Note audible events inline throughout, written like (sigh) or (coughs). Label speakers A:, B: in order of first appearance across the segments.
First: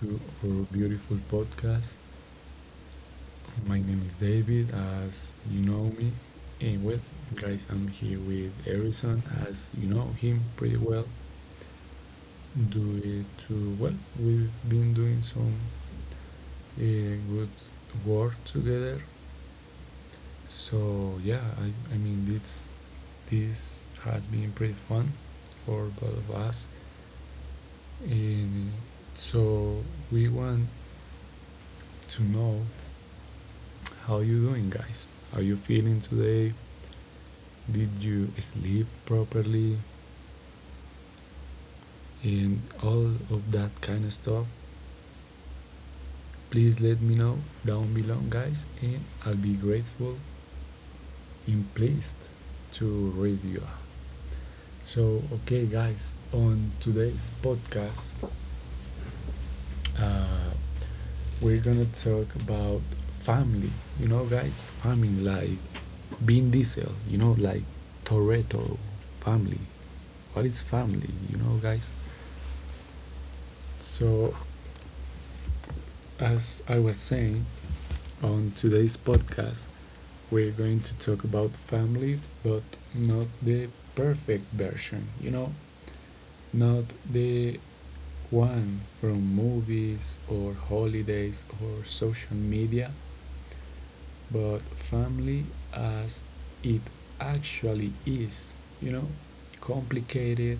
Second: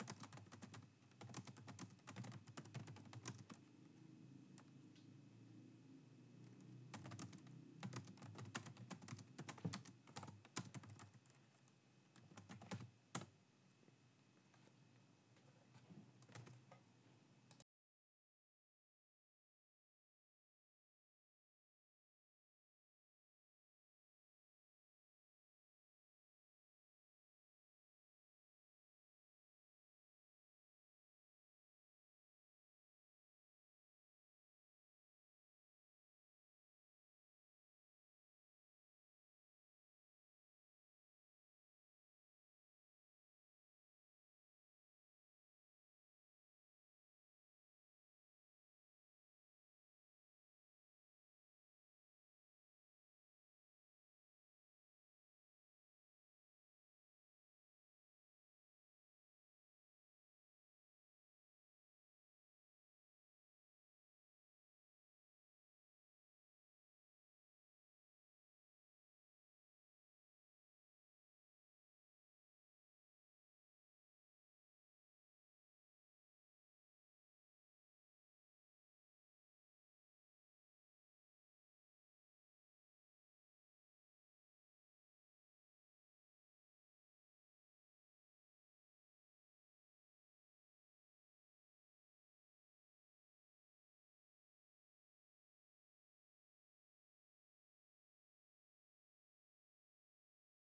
A: to our beautiful podcast. My name is David, as you know me, and well, guys, I'm here with Harrison, as you know him pretty well. Do it too well, we've been doing some good work together. So yeah, I mean this has been pretty fun for both of us, and so we want to know. How are you doing, guys? Are you feeling today? Did you sleep properly? And all of that kind of stuff. Please let me know down below, guys, and I'll be grateful and pleased to read you. So, okay, guys, on today's podcast, uh, we're gonna talk about family. You know, guys, family like being Diesel. You know, like Toretto family. What is family? You know, guys. So, as I was saying, on today's podcast, we're going to talk about family, but not the perfect version, you know? Not the one from movies or holidays or social media, but family as it actually is, you know? Complicated,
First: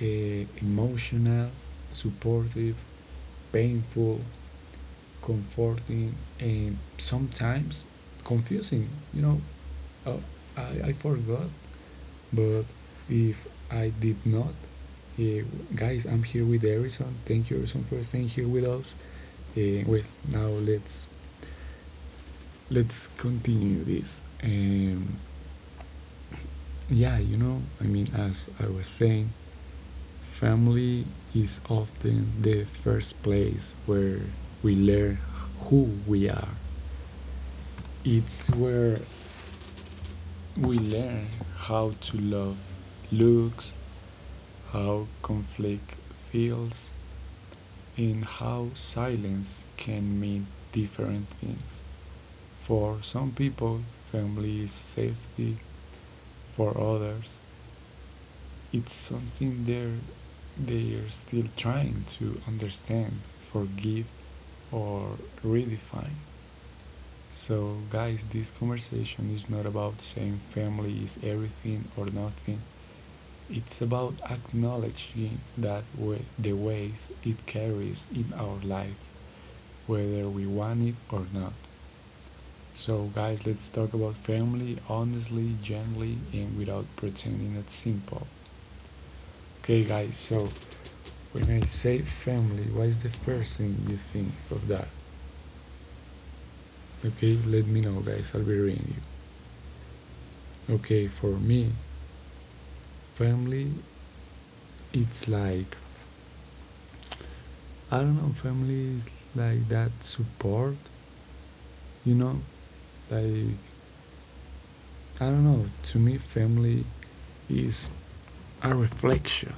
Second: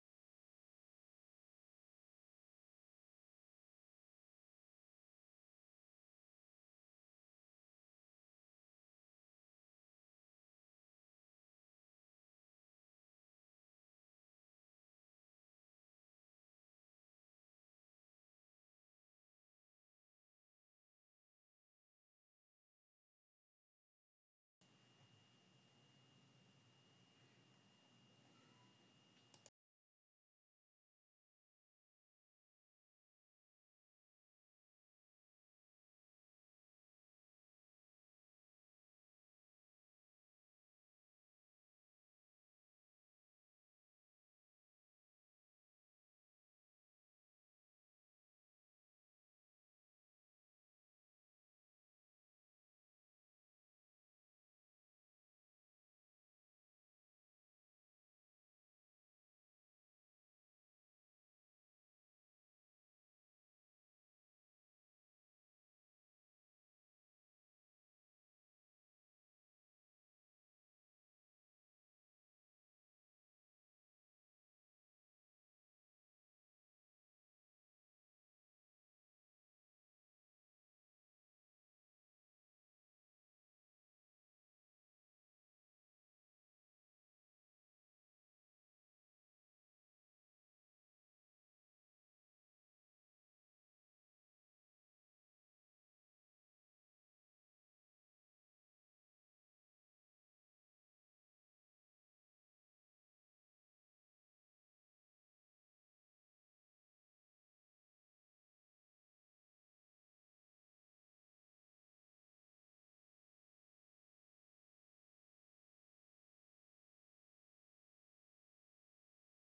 A: emotional, supportive, painful, comforting, and sometimes confusing. You know, uh, I forgot, but if I did not, uh, guys, I'm here with Harrison. Thank you, Harrison, for staying here with us. Well, now let's continue this. Yeah, you know, I mean, as I was saying, family is often the first place where we learn who we are. It's where we learn how to love looks, how conflict feels, and how silence can mean different things. For some people, family is safety; for others, it's something they're still trying to understand, forgive, or redefine. So, guys, this conversation is not about saying family is everything or nothing. It's about acknowledging that way, the weight it carries in our life, whether we want it or not. So, guys, let's talk about family honestly, gently, and without pretending it's simple. Okay, guys, so when I say family, what is the first thing you think of that? Okay, let me know, guys, I'll be reading you. Okay, for me, family, it's like, I don't know, family is like that support. You know, like, I don't know, to me, family is a reflection,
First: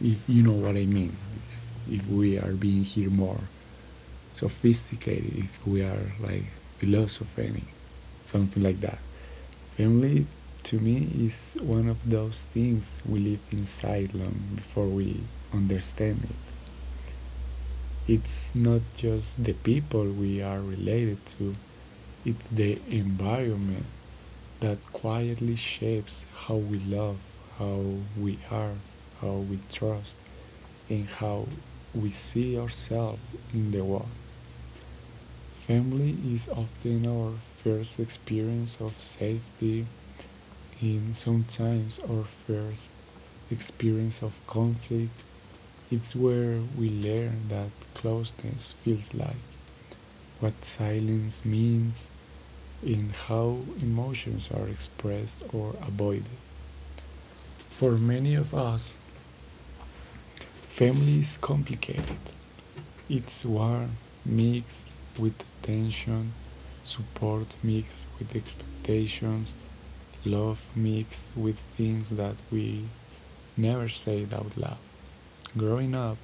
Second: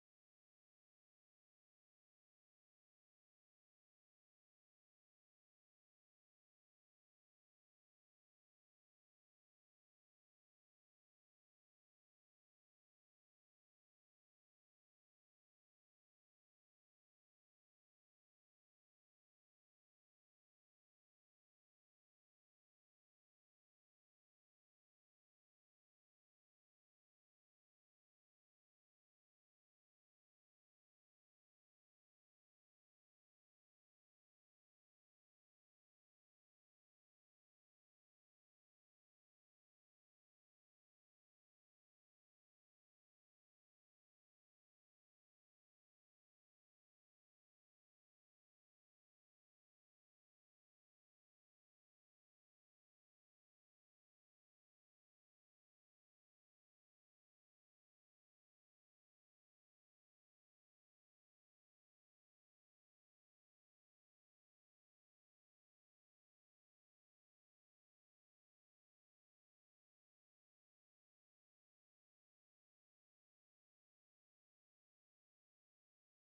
A: if you know what I mean. If we are being here more sophisticated, if we are like philosophizing, something like that. Family, to me, is one of those things we live inside long before we understand it. It's not just the people we are related to, it's the environment that quietly shapes how we love, how we are, how we trust, and how we see ourselves in the world. Family is often our first experience of safety, in sometimes our first experience of conflict, it's where we learn that closeness feels like, what silence means, and how emotions are expressed or avoided. For many of us, family is complicated. It's warm mixed with tension, support mixed with expectations, love mixed with things that we never said out loud. Growing up,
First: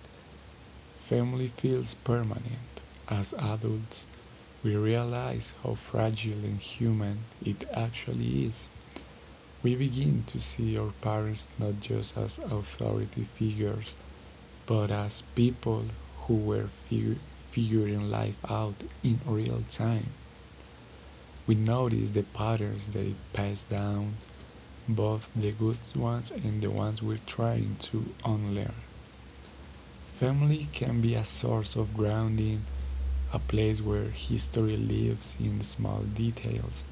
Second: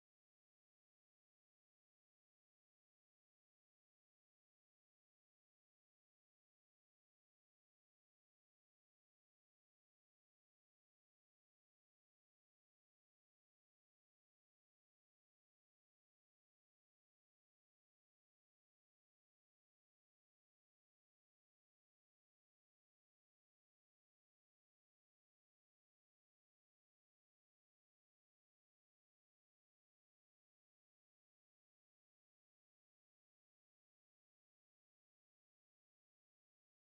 A: family feels permanent. As adults, we realize how fragile and human it actually is. We begin to see our parents not just as authority figures, but as people who were figuring life out in real time. We notice the patterns they pass down, both the good ones and the ones we're trying to unlearn. Family can be a source of grounding, a place where history lives in the small details.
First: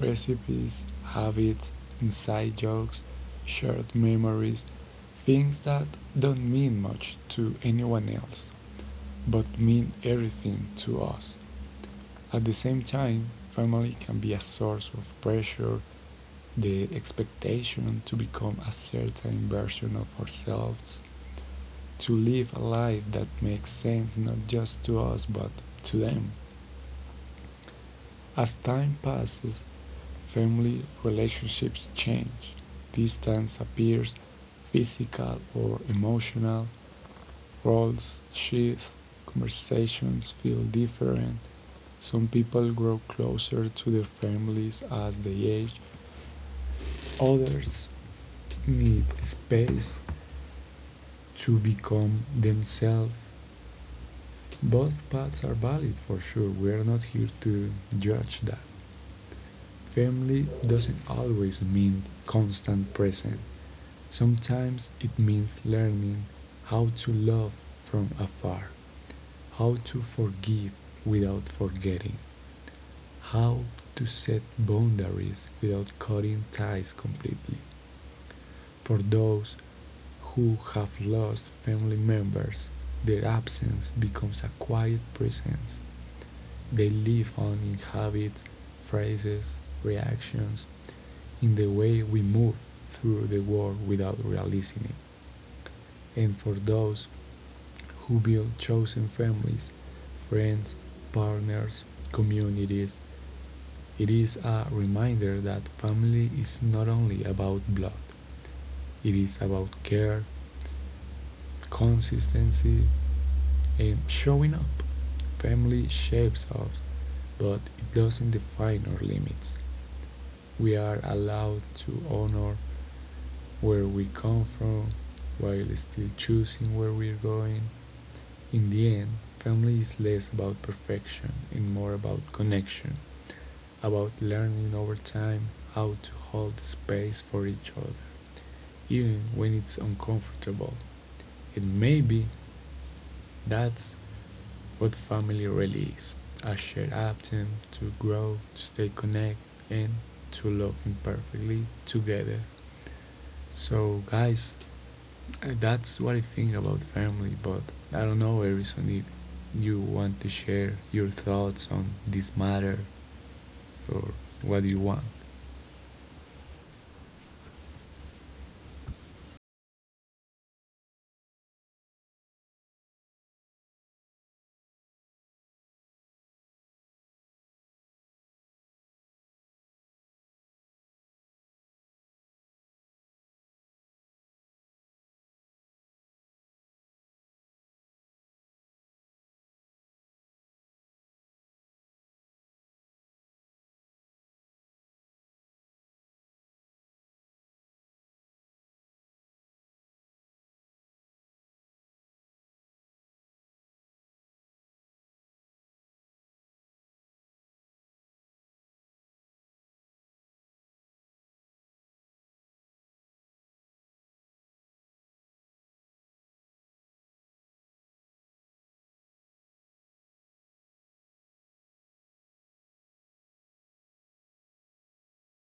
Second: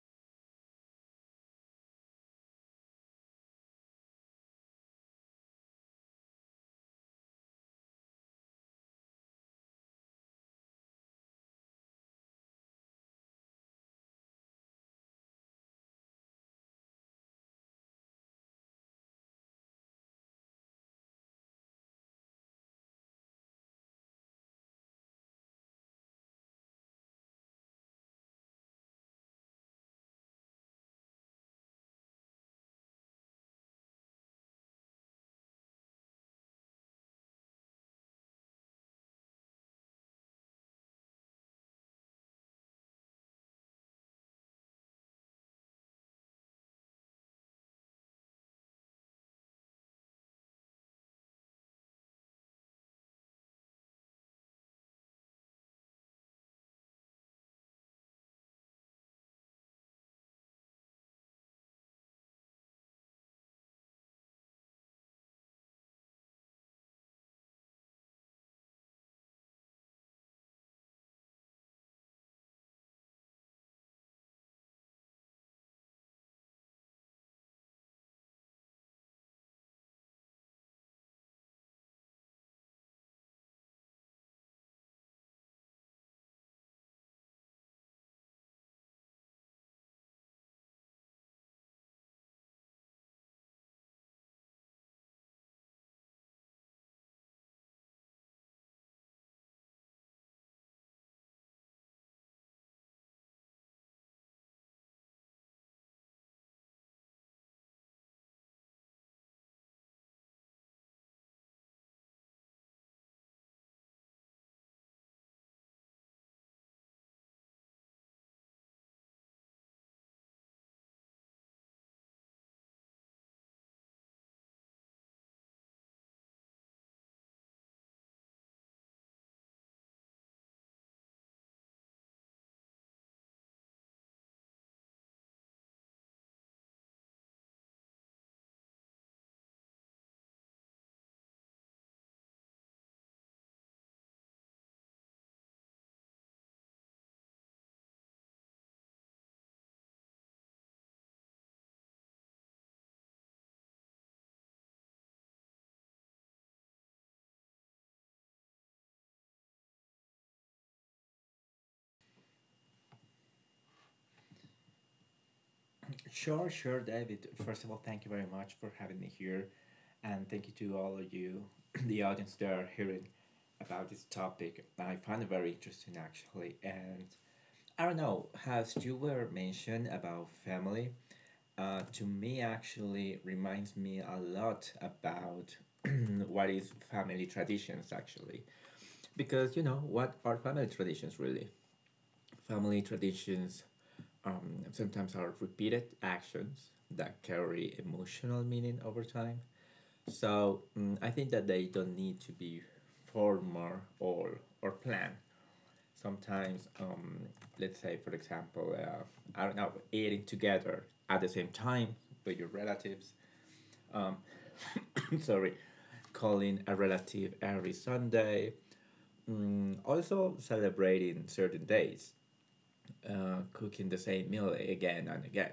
A: Recipes, habits, inside jokes, shared memories, things that don't mean much to anyone else, but mean everything to us. At the same time, family can be a source of pressure, the expectation to become a certain version of ourselves, to live a life that makes sense not just to us but to them. As time passes, family relationships change. Distance appears, physical or emotional, roles shift, conversations feel different. Some people grow closer to their families as they age, others need space to become themselves. Both paths are valid for sure, we are not here to judge that. Family doesn't always mean constant present. Sometimes it means learning how to love from afar, how to forgive without forgetting, how to set boundaries without cutting ties completely. For those who have lost family members, their absence becomes a quiet presence, they live on in habits, phrases, reactions, in the way we move through the world without realizing it. And for those who build chosen families, friends, partners, communities, it is a reminder that family is not only about blood, it is about care, consistency, and showing up. Family shapes us, but it doesn't define our limits. We are allowed to honor where we come from while still choosing where we're going. In the end, family is less about perfection and more about connection, about learning over time how to hold space for each other, even when it's uncomfortable. And maybe that's what family really is, a shared option to grow, to stay connected, and to love imperfectly together. So, guys, that's what I think about family, but I don't know, Harrison, if you want to share your thoughts on this matter or what you want.
B: Sure, sure, David. First of all, thank you very much for having me here, and thank you to all of you, (clears throat) the audience that are hearing about this topic. I find it very interesting, actually. And I don't know, as you were mentioned about family, to me actually reminds me a lot about (clears throat) what is family traditions, actually. Because, what are family traditions really? Family traditions sometimes are repeated actions that carry emotional meaning over time. So I think that they don't need to be formal or planned. Sometimes, let's say, for example, I don't know, eating together at the same time with your relatives. (coughs) (laughs) Sorry, calling a relative every Sunday. Also, celebrating certain days cooking the same meal again and again.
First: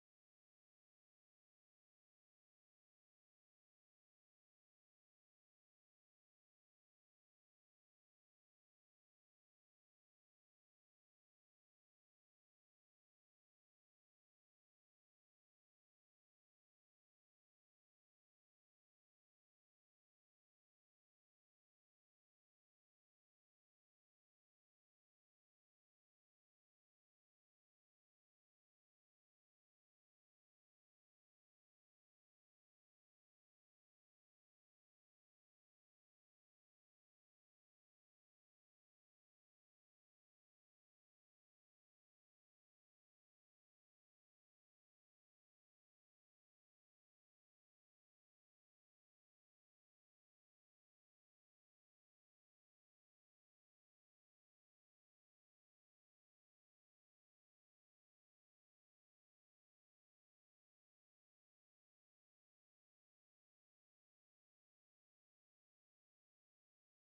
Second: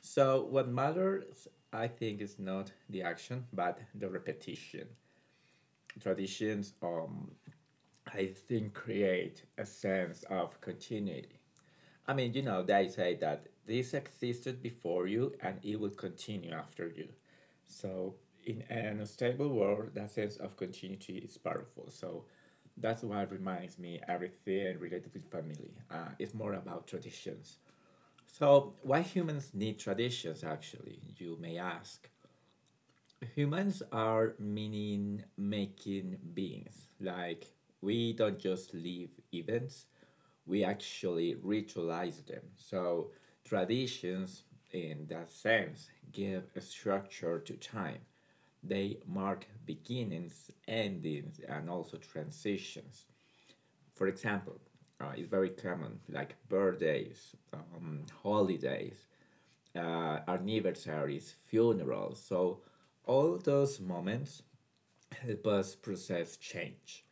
B: So, what matters, I think, is not the action, but the repetition. Traditions, I think, create a sense of continuity. I mean, they say that this existed before you and it will continue after you. So, in an unstable world, that sense of continuity is powerful. So, that's why it reminds me everything related with family. It's more about traditions, so why humans need traditions, actually, you may ask. Humans are meaning making beings. Like, we don't just live events, we actually ritualize them. So, traditions, in that sense, give a structure to time. They mark beginnings, endings, and also transitions. For example, it's very common, like birthdays, holidays, anniversaries, funerals. So all those moments help us process change.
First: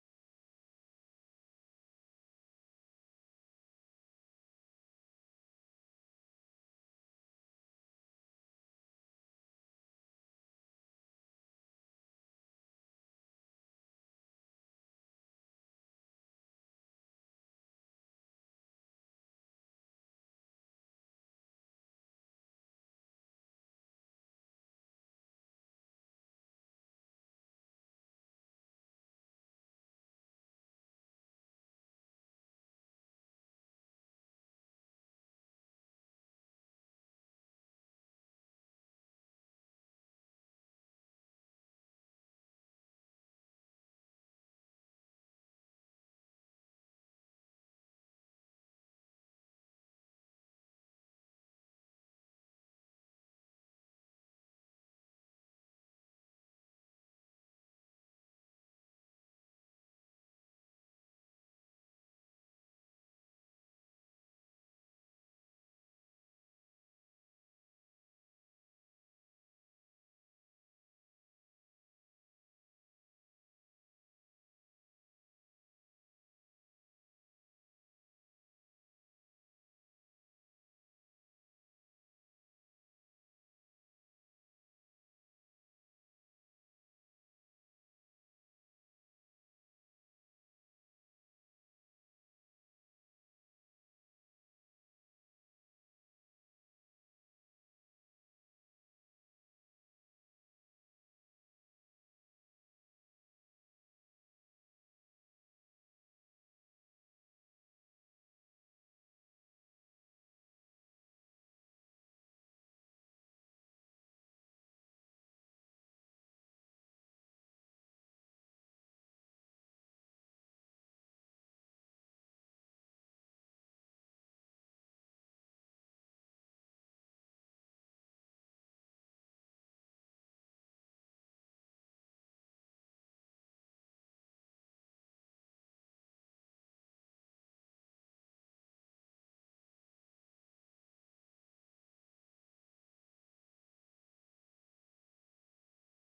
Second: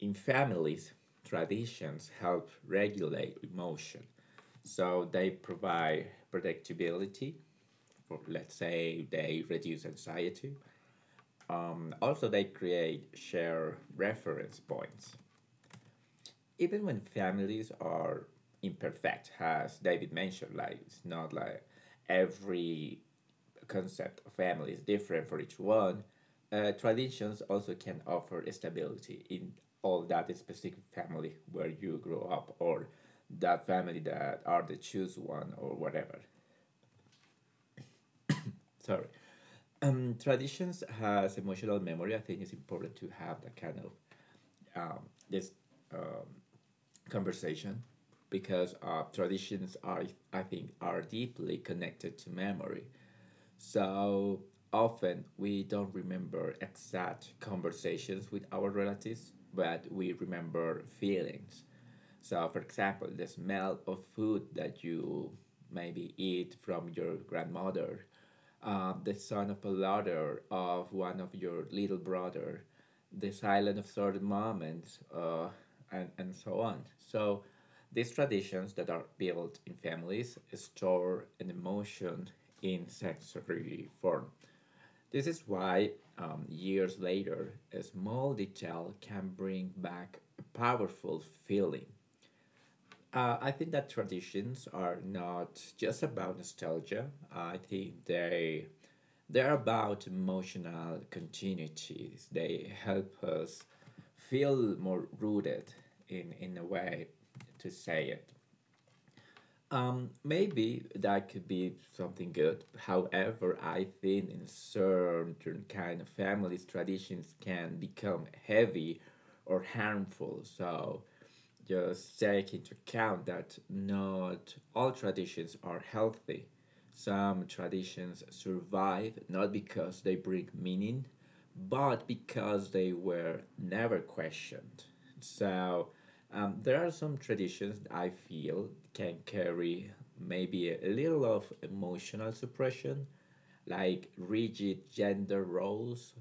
B: In families, traditions help regulate emotion. So they provide predictability. For, let's say, they reduce anxiety. And also, they create shared reference points, even when families are imperfect, as David mentioned. Like, it's not like every concept of family is different for each one. Traditions also can offer stability in all that specific family where you grow up, or that family that are the choose one or whatever. Sorry. Traditions has emotional memory. I think it's important to have that kind of um, this conversation, because traditions are, I think, are deeply connected to memory. So often we don't remember exact conversations with our relatives, but we remember feelings. So, for example, the smell of food that you maybe eat from your grandmother, the son of a laughter of one of your little brother, the silent of certain moments, and so on. So these traditions that are built in families store an emotion in sensory form. This is why, years later, a small detail can bring back a powerful feeling. I think that traditions are not just about nostalgia. I think they're about emotional continuities. They help us feel more rooted, in a way to say it. Maybe that could be something good. However, I think in certain kind of families, traditions can become heavy or harmful. So just take into account that not all traditions are healthy. Some traditions survive not because they bring meaning, but because they were never questioned. So there are some traditions I feel can carry maybe a little of emotional suppression, like rigid gender roles,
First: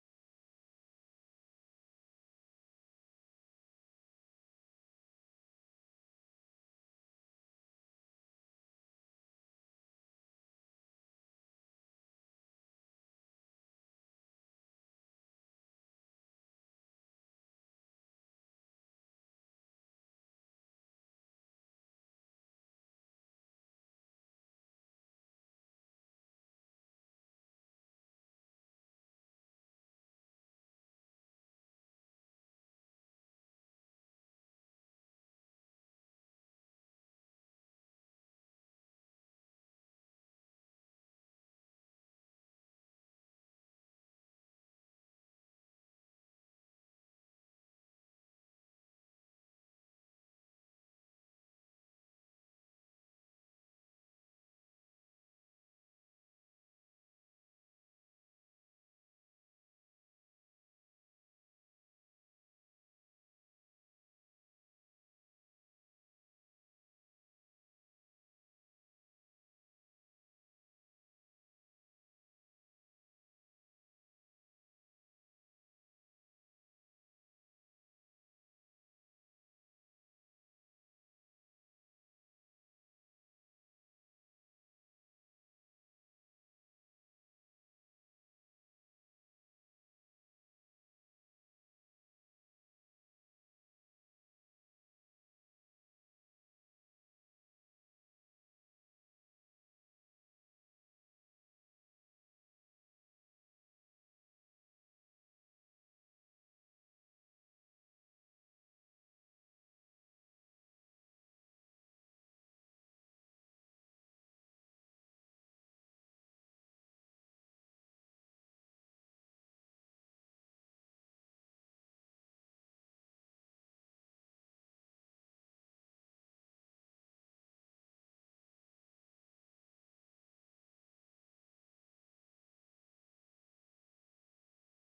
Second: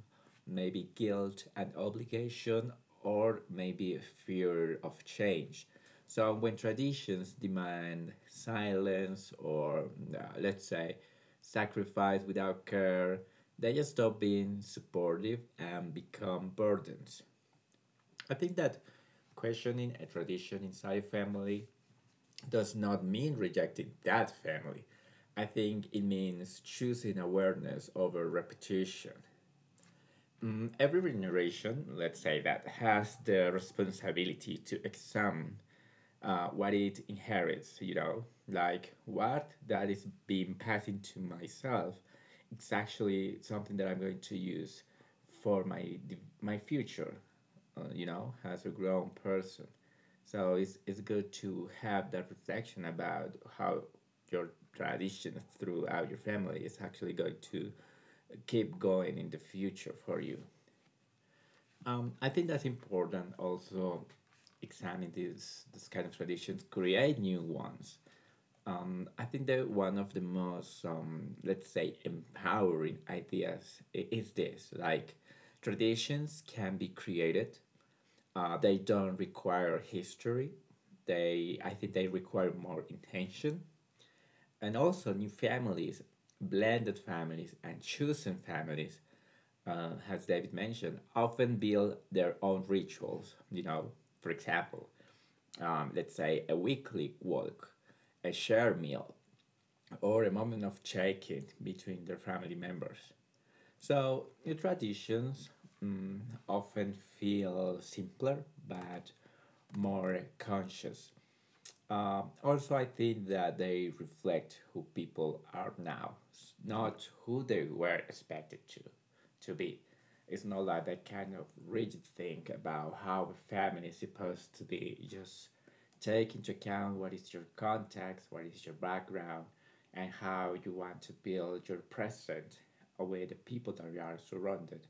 B: maybe guilt and obligation, or maybe fear of change. So when traditions demand silence or, let's say, sacrifice without care, they just stop being supportive and become burdens. I think that questioning a tradition inside a family does not mean rejecting that family. I think it means choosing awareness over repetition. Every generation, let's say that, has the responsibility to examine what it inherits, like what that is being passed to myself. It's actually something that I'm going to use for my future, as a grown person. So it's good to have that reflection about how your traditions throughout your family is actually going to keep going in the future for you. I think that's important also examine these this kind of traditions, create new ones. I think that one of the most, let's say, empowering ideas is this, like traditions can be created. They don't require history. They I think they require more intention, and also new families, blended families and chosen families, as David mentioned, often build their own rituals. For example, let's say, a weekly walk, a shared meal, or a moment of check-in between their family members. So new traditions mm, often feel simpler but more conscious. Also, I think that they reflect who people are now, not who they were expected to be. It's not like that kind of rigid thing about how a family is supposed to be. Just take into account what is your context, what is your background, and how you want to build your present with the people that you are surrounded,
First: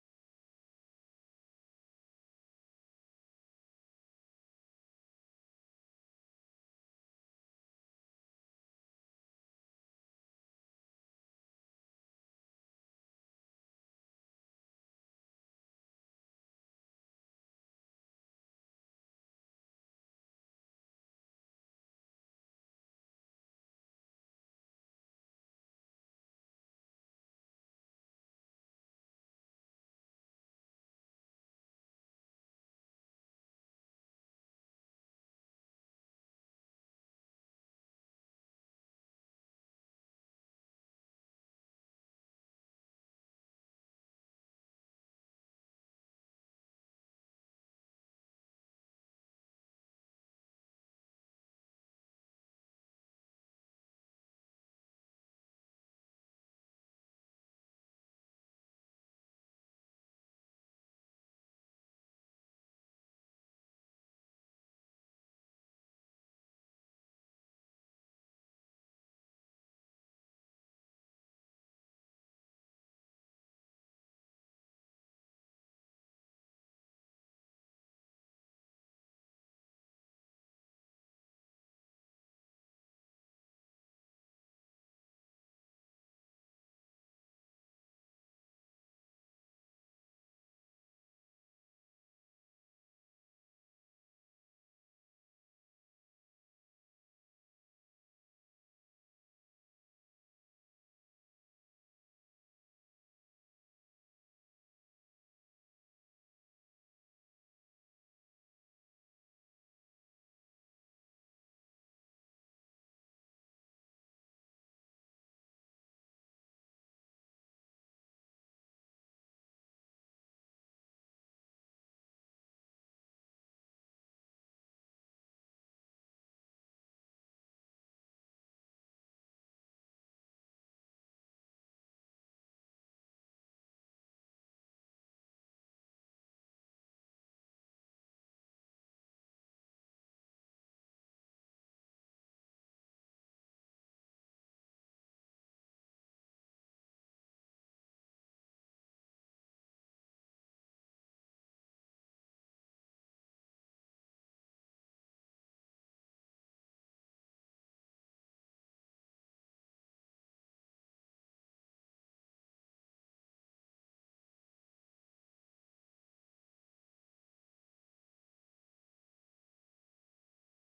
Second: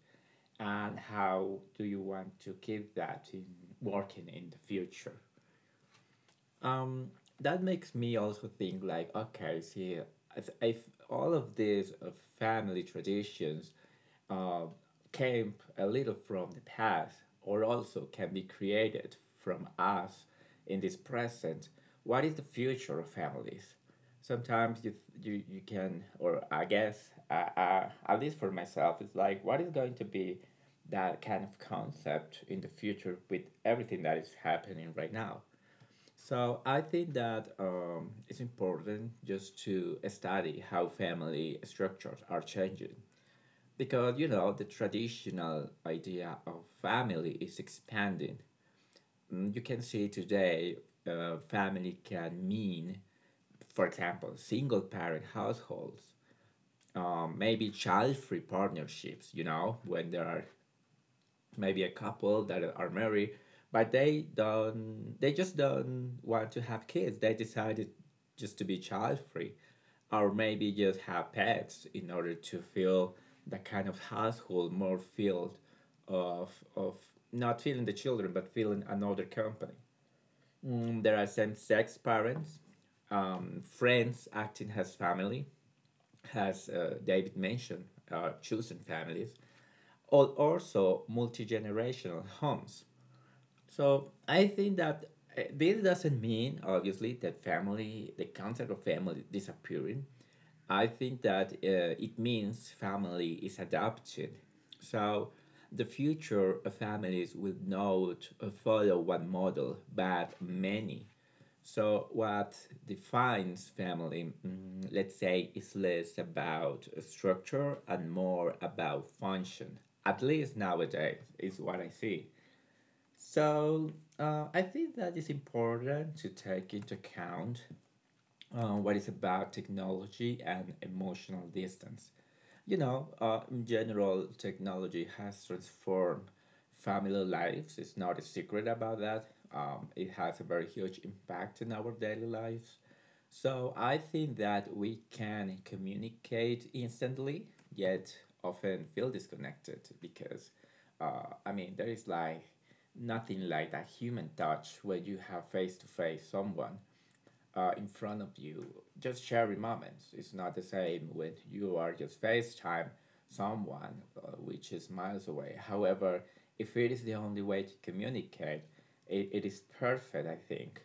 B: and how do you want to keep that in working in the future. That makes me also think, like, okay, see if, all of these family traditions uh, came a little from the past, or also can be created from us in this present, what is the future of families? Sometimes you can, or I guess, at least for myself it's like, what is going to be that kind of concept in the future with everything that is happening right now. So I think that it's important just to study how family structures are changing, because the traditional idea of family is expanding. You can see today, family can mean, for example, single parent households, maybe child free partnerships. You know when there are maybe a couple that are married, but they don't. They just don't want to have kids. They decided just to be child free, or maybe just have pets in order to feel that kind of household more filled of of not feeling the children but feeling another company. There are same sex parents, friends acting as family, as David mentioned, chosen families, or also multi generational homes. So I think that this doesn't mean, obviously, that family, the concept of family, is disappearing. I think that it means family is adapted. So the future of families will not follow one model, but many. So what defines family, let's say, is less about structure and more about function. At least nowadays, is what I see. So I think that is important to take into account what is about technology and emotional distance. In general, technology has transformed family lives. It's not a secret about that. It has a very huge impact in our daily lives. So I think that we can communicate instantly, yet often feel disconnected, because, I mean, there is like nothing like that human touch when you have face to face someone in front of you, just sharing moments. It's not the same when you are just FaceTime someone, which is miles away. However, if it is the only way to communicate, it is perfect, I think.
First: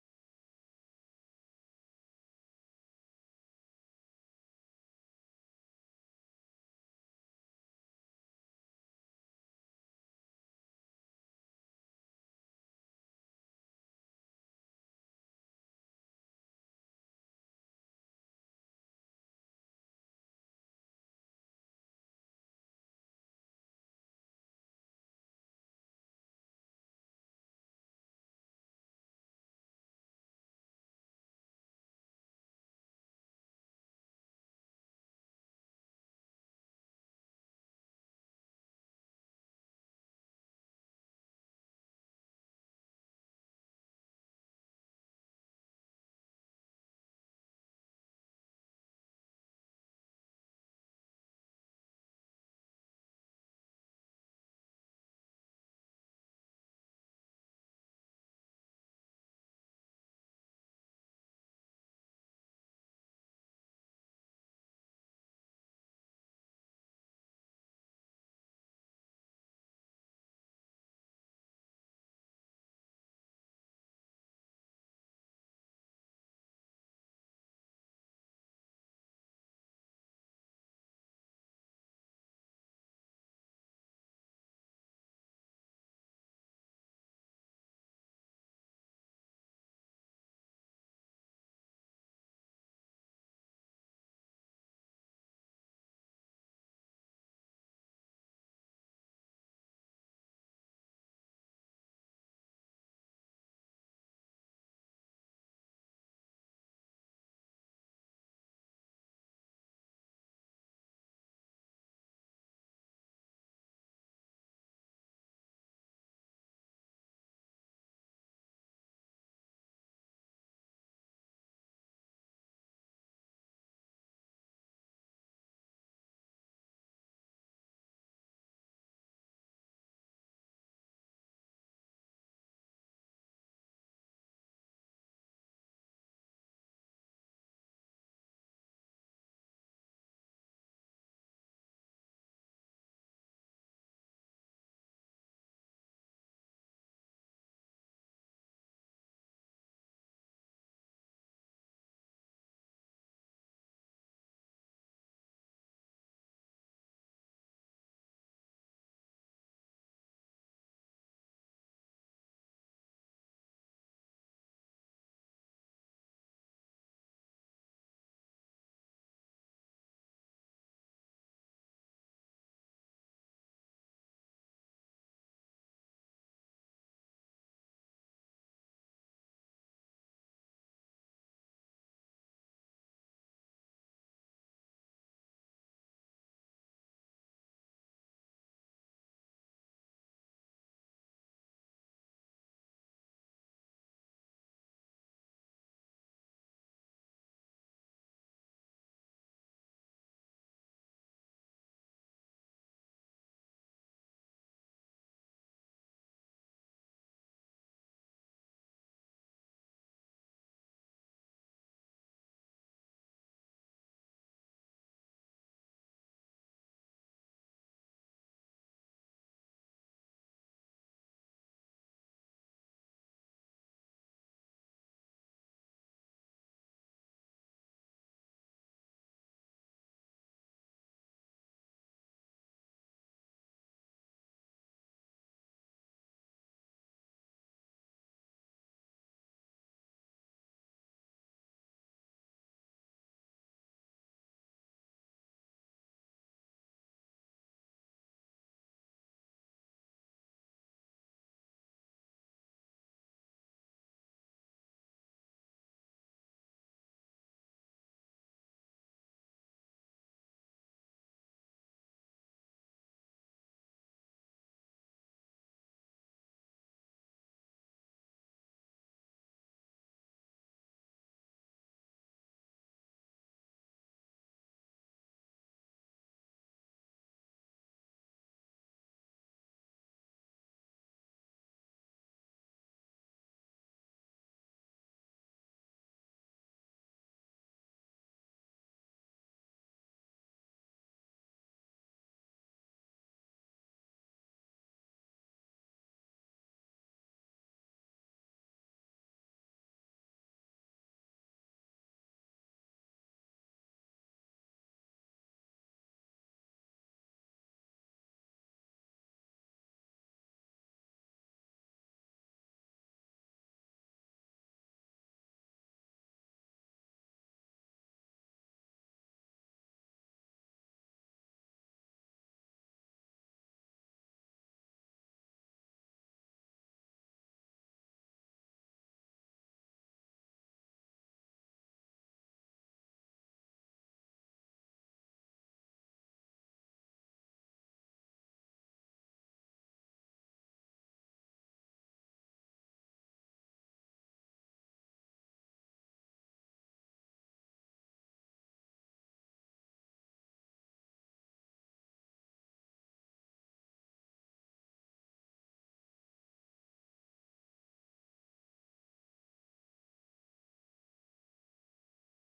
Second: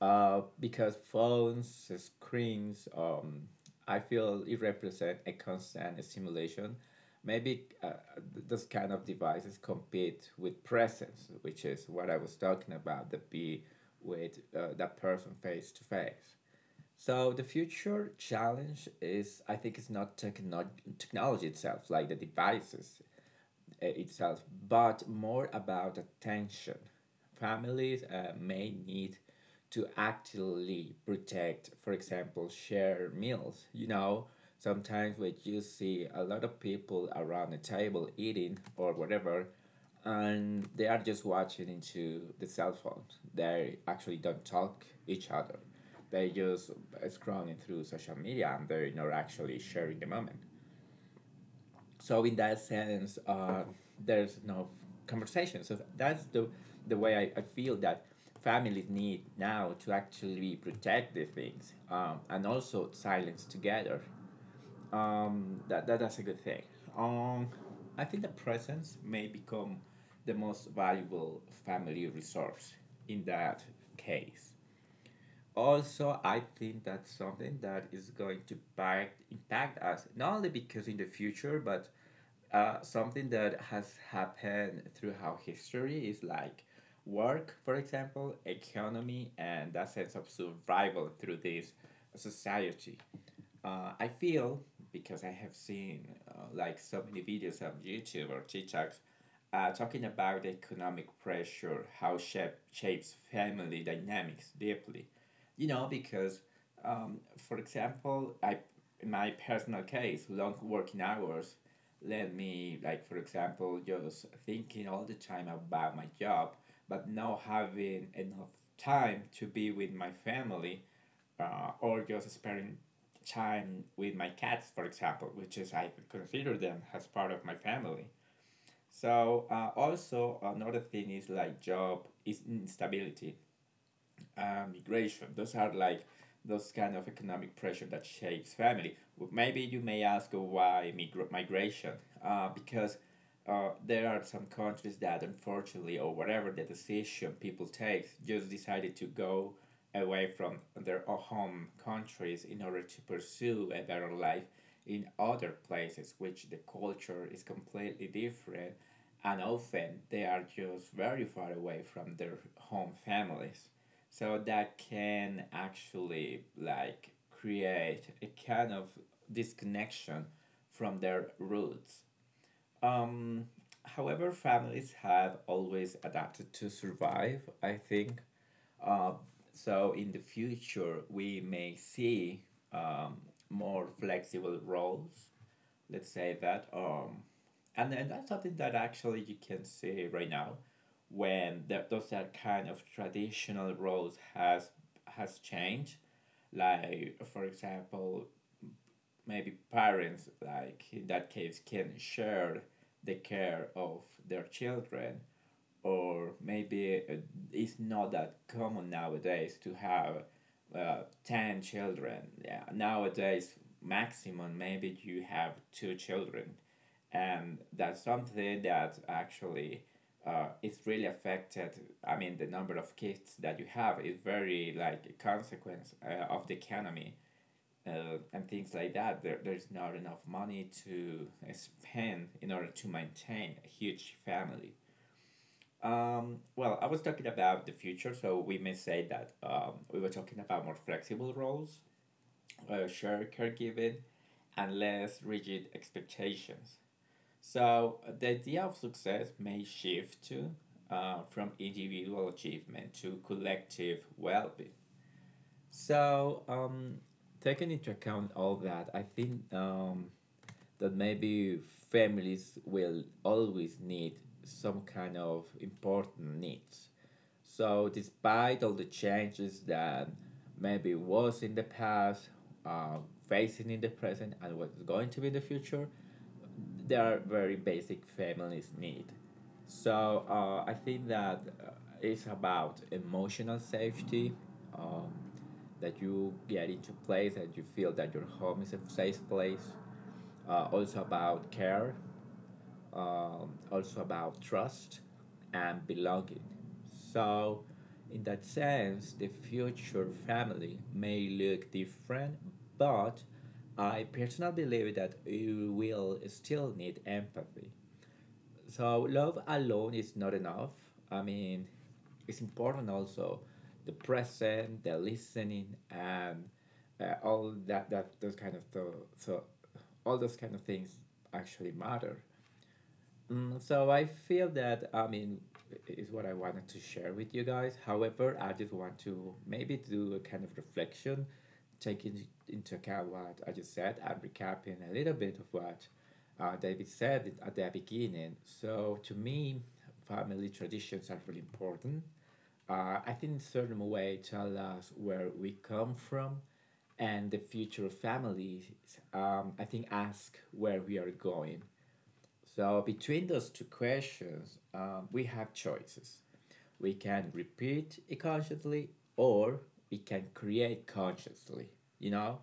B: Because phones, screens, I feel it represent a constant stimulation. Maybe this kind of devices compete with presence, which is what I was talking about, the be with, that person face to face. So the future challenge is, I think, it's not technology itself, like the devices itself, but more about attention. Families may need to actively protect, for example, share meals. Sometimes when you see a lot of people around the table eating or whatever, and they are just watching into the cell phones. They actually don't talk each other. They just scrolling through social media and they're not actually sharing the moment. So in that sense, there's no conversation. So that's the way I feel that families need now to actually protect the things, and also silence together. That's a good thing. Um, I think the presence may become the most valuable family resource in that case. Also, I think that's something that is going to impact us not only because in the future, but something that has happened throughout history is like work, for example, economy, and that sense of survival through this society. I feel, because I have seen like so many videos on YouTube or TikToks, talking about the economic pressure, how shapes family dynamics deeply. Because for example, I in my personal case, long working hours let me like, for example, just thinking all the time about my job, but not having enough time to be with my family, or just spending time with my cats, for example, which is I consider them as part of my family. So also another thing is like job is instability, migration. Those are like those kind of economic pressure that shapes family. Well, maybe you may ask why migration? Because there are some countries that, unfortunately or whatever the decision people take, just decided to go away from their home countries in order to pursue a better life in other places which the culture is completely different, and often they are just very far away from their home families, so that can actually like create a kind of disconnection from their roots. Um, however, families have always adapted to survive, I think. So in the future, we may see um, more flexible roles, let's say that, and then that's something that actually you can see right now, when that those that kind of traditional roles has changed. Like for example, maybe parents like in that case can share the care of their children. Or maybe it's not that common nowadays to have 10 children, yeah, nowadays maximum maybe you have two children. And that's something that actually it's really affected. I mean, the number of kids that you have is very like a consequence of the economy and things like that. There's not enough money to spend in order to maintain a huge family. Well, I was talking about the future, so we may say that, we were talking about more flexible roles, shared caregiving, and less rigid expectations. So the idea of success may shift to from individual achievement to collective well-being. So taking into account all that, I think, that maybe families will always need some kind of important needs. So despite all the changes that maybe was in the past, uh, facing in the present, and what's going to be in the future, they are very basic feminist need. So I think that it's about emotional safety, um, that you get into place that you feel that your home is a safe place. Also about care, also about trust and belonging. So, in that sense, the future family may look different, but I personally believe that you will still need empathy. So, love alone is not enough. I mean, it's important also the present, the listening, and all that, that those kind of th- so all those kind of things actually matter. Mm, so I feel that, I mean, is what I wanted to share with you guys. However, I just want to maybe do a kind of reflection, taking into account what I just said and recapping a little bit of what David said at the beginning. So to me, family traditions are really important. I think in certain way tell us where we come from, and the future of families, I think, ask where we are going. So between those two questions, we have choices. We can repeat it consciously, or we can create consciously, you know?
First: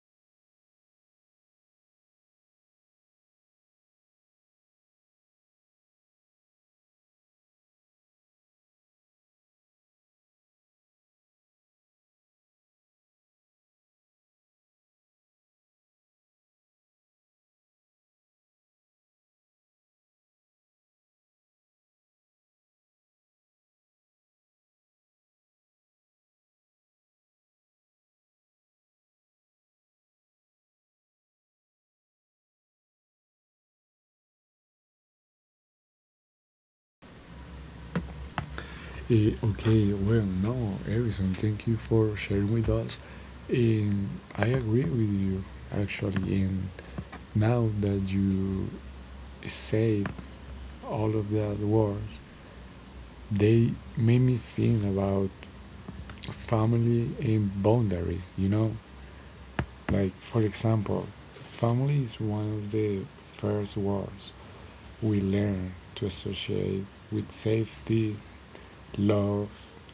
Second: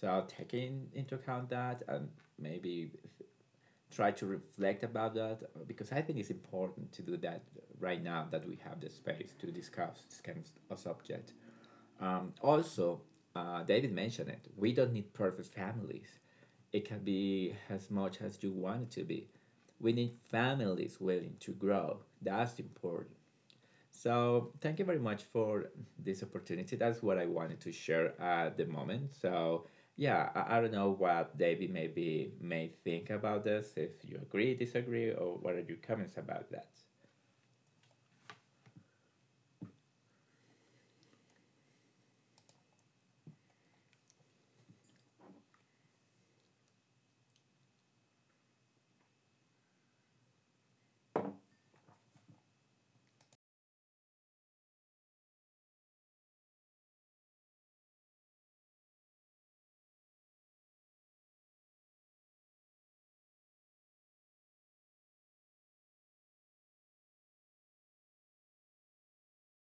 B: So taking into account that, and maybe try to reflect about that, because I think it's important to do that right now that we have the space to discuss this kind of subject. Also, David mentioned it. We don't need perfect families. It can be as much as you want it to be. We need families willing to grow. That's important. So thank you very much for this opportunity. That's what I wanted to share at the moment. So yeah, I don't know what David maybe may think about this. If you agree, disagree, or what are your comments about that?
A: Okay, well, no, Harrison, thank you for sharing with us. Um, I agree with you, actually, and now that you say all of that words, they made me think about family and boundaries, you know? Like, for example, family is one of the first words we learn to associate with safety, love,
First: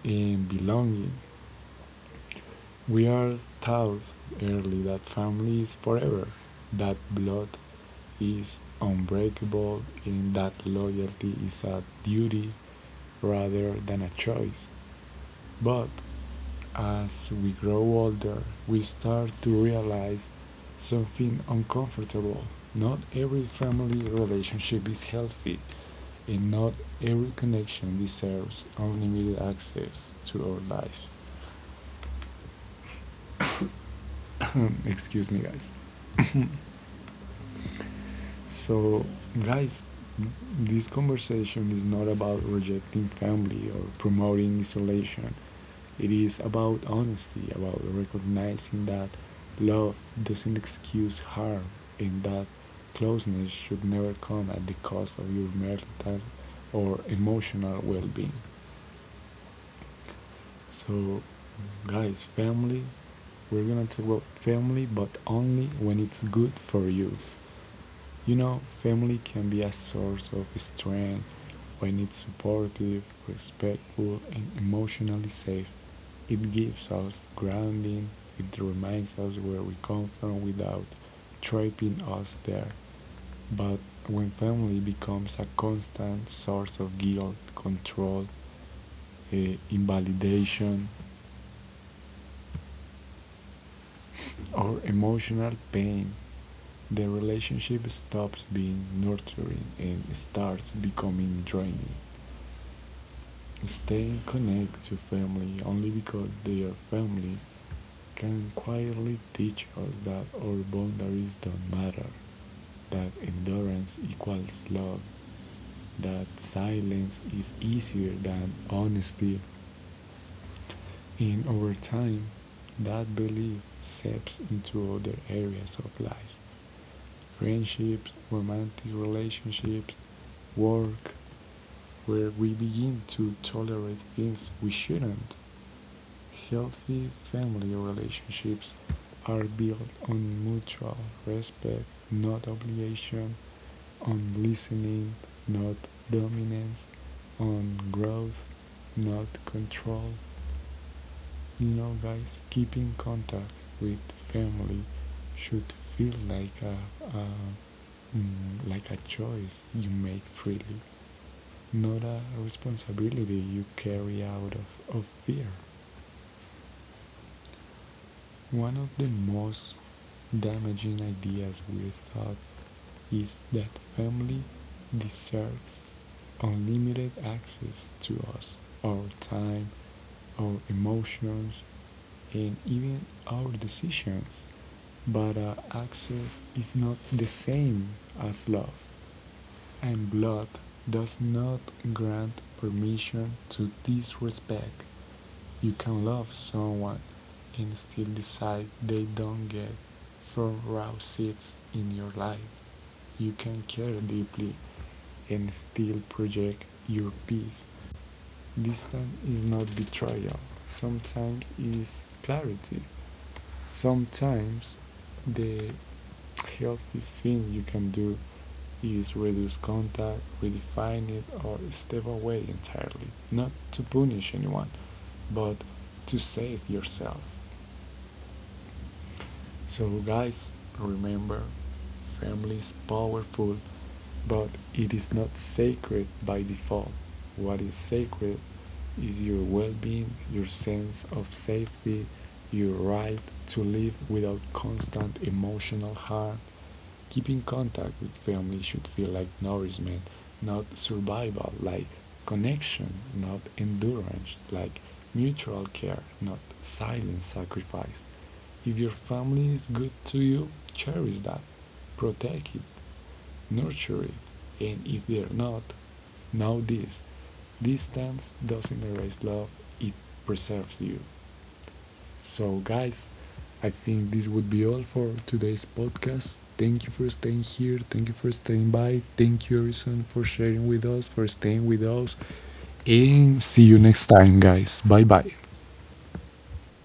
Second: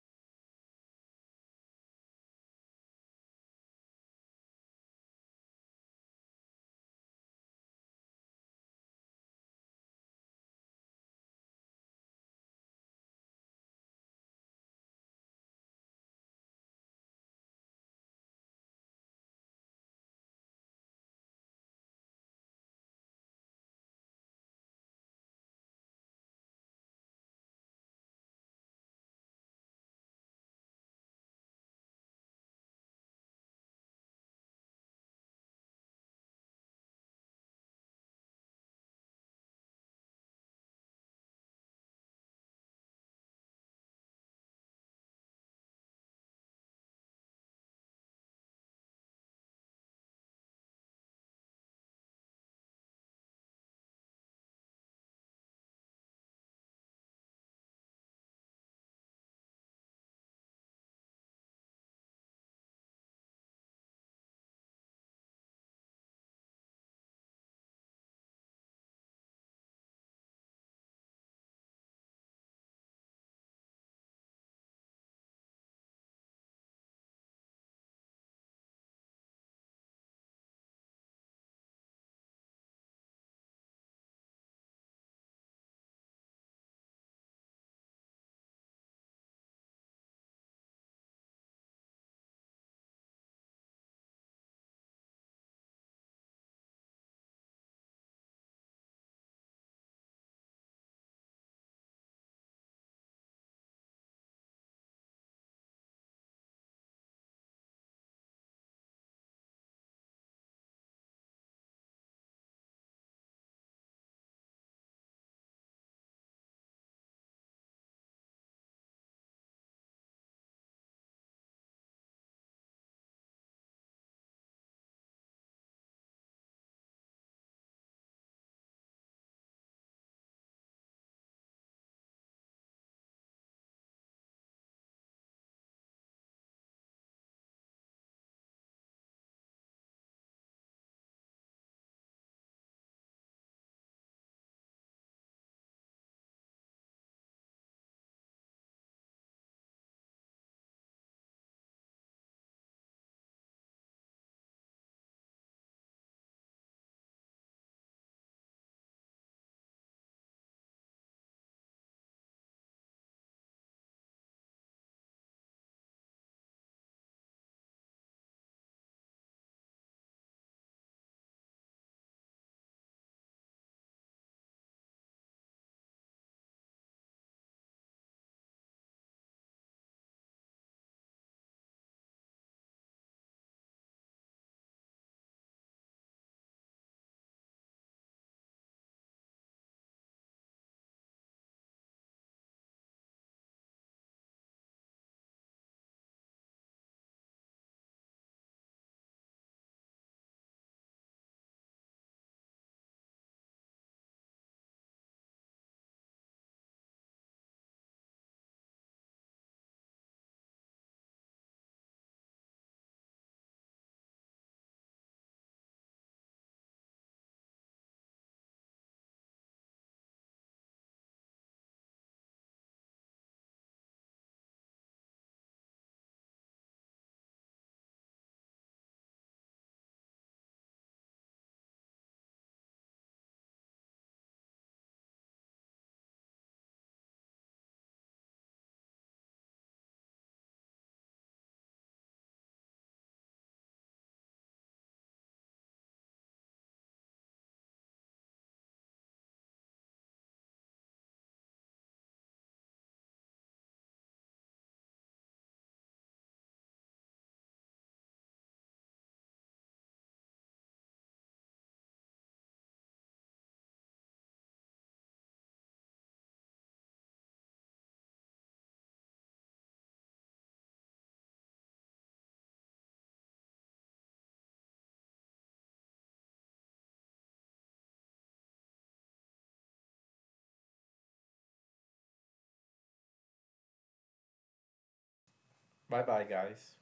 A: and belonging. We are taught early that family is forever, that blood is unbreakable, and that loyalty is a duty rather than a choice. But as we grow older, we start to realize something uncomfortable. Not every family relationship is healthy, and not every connection deserves unlimited access to our lives. (coughs) Excuse me, guys. So, guys, this conversation is not about rejecting family or promoting isolation. It is about honesty, about recognizing that love doesn't excuse harm and that closeness should never come at the cost of your mental or emotional well being. So, guys, family, we're gonna talk about family, but only when it's good for you. You know, family can be a source of strength when it's supportive, respectful, and emotionally safe. It gives us grounding, it reminds us where we come from without trapping us there. But when family becomes a constant source of guilt, control, invalidation, or emotional pain, the relationship stops being nurturing and starts becoming draining. Staying connected to family only because they are family can quietly teach us that our boundaries don't matter, that endurance equals love, that silence is easier than honesty. In over time, that belief seeps into other areas of life. Friendships, romantic relationships, work, where we begin to tolerate things we shouldn't. Healthy family relationships are built on mutual respect, not obligation, on listening, not dominance, on growth, not control. You know, guys, keeping contact with family should feel like a like a choice you make freely, not a responsibility you carry out of fear. One of the most damaging ideas we thought is that family deserves unlimited access to us, our time, our emotions, and even our decisions. But access is not the same as love. And blood does not grant permission to disrespect. You can love someone and still decide they don't get front row seats in your life. You can care deeply and still project your peace. Distance is not betrayal, sometimes it is clarity. Sometimes the healthy thing you can do is reduce contact, redefine it, or step away entirely. Not to punish anyone, but to save yourself. So, guys, remember family is powerful, but it is not sacred by default. What is sacred is your well being, your sense of safety, your right to live without constant emotional harm. Keeping contact with family should feel like nourishment, not survival, like connection, not endurance, like mutual care, not silent sacrifice. If your family is good to you, cherish that, protect it, nurture it, and if they're not, know this, distance doesn't erase love, it preserves you. So, guys, I think this would be all for today's podcast. Thank you for staying here. Thank you for staying by. Thank you, Harrison, for sharing with us, for staying with us. And see you next time, guys. Bye bye.
B: Bye bye, guys.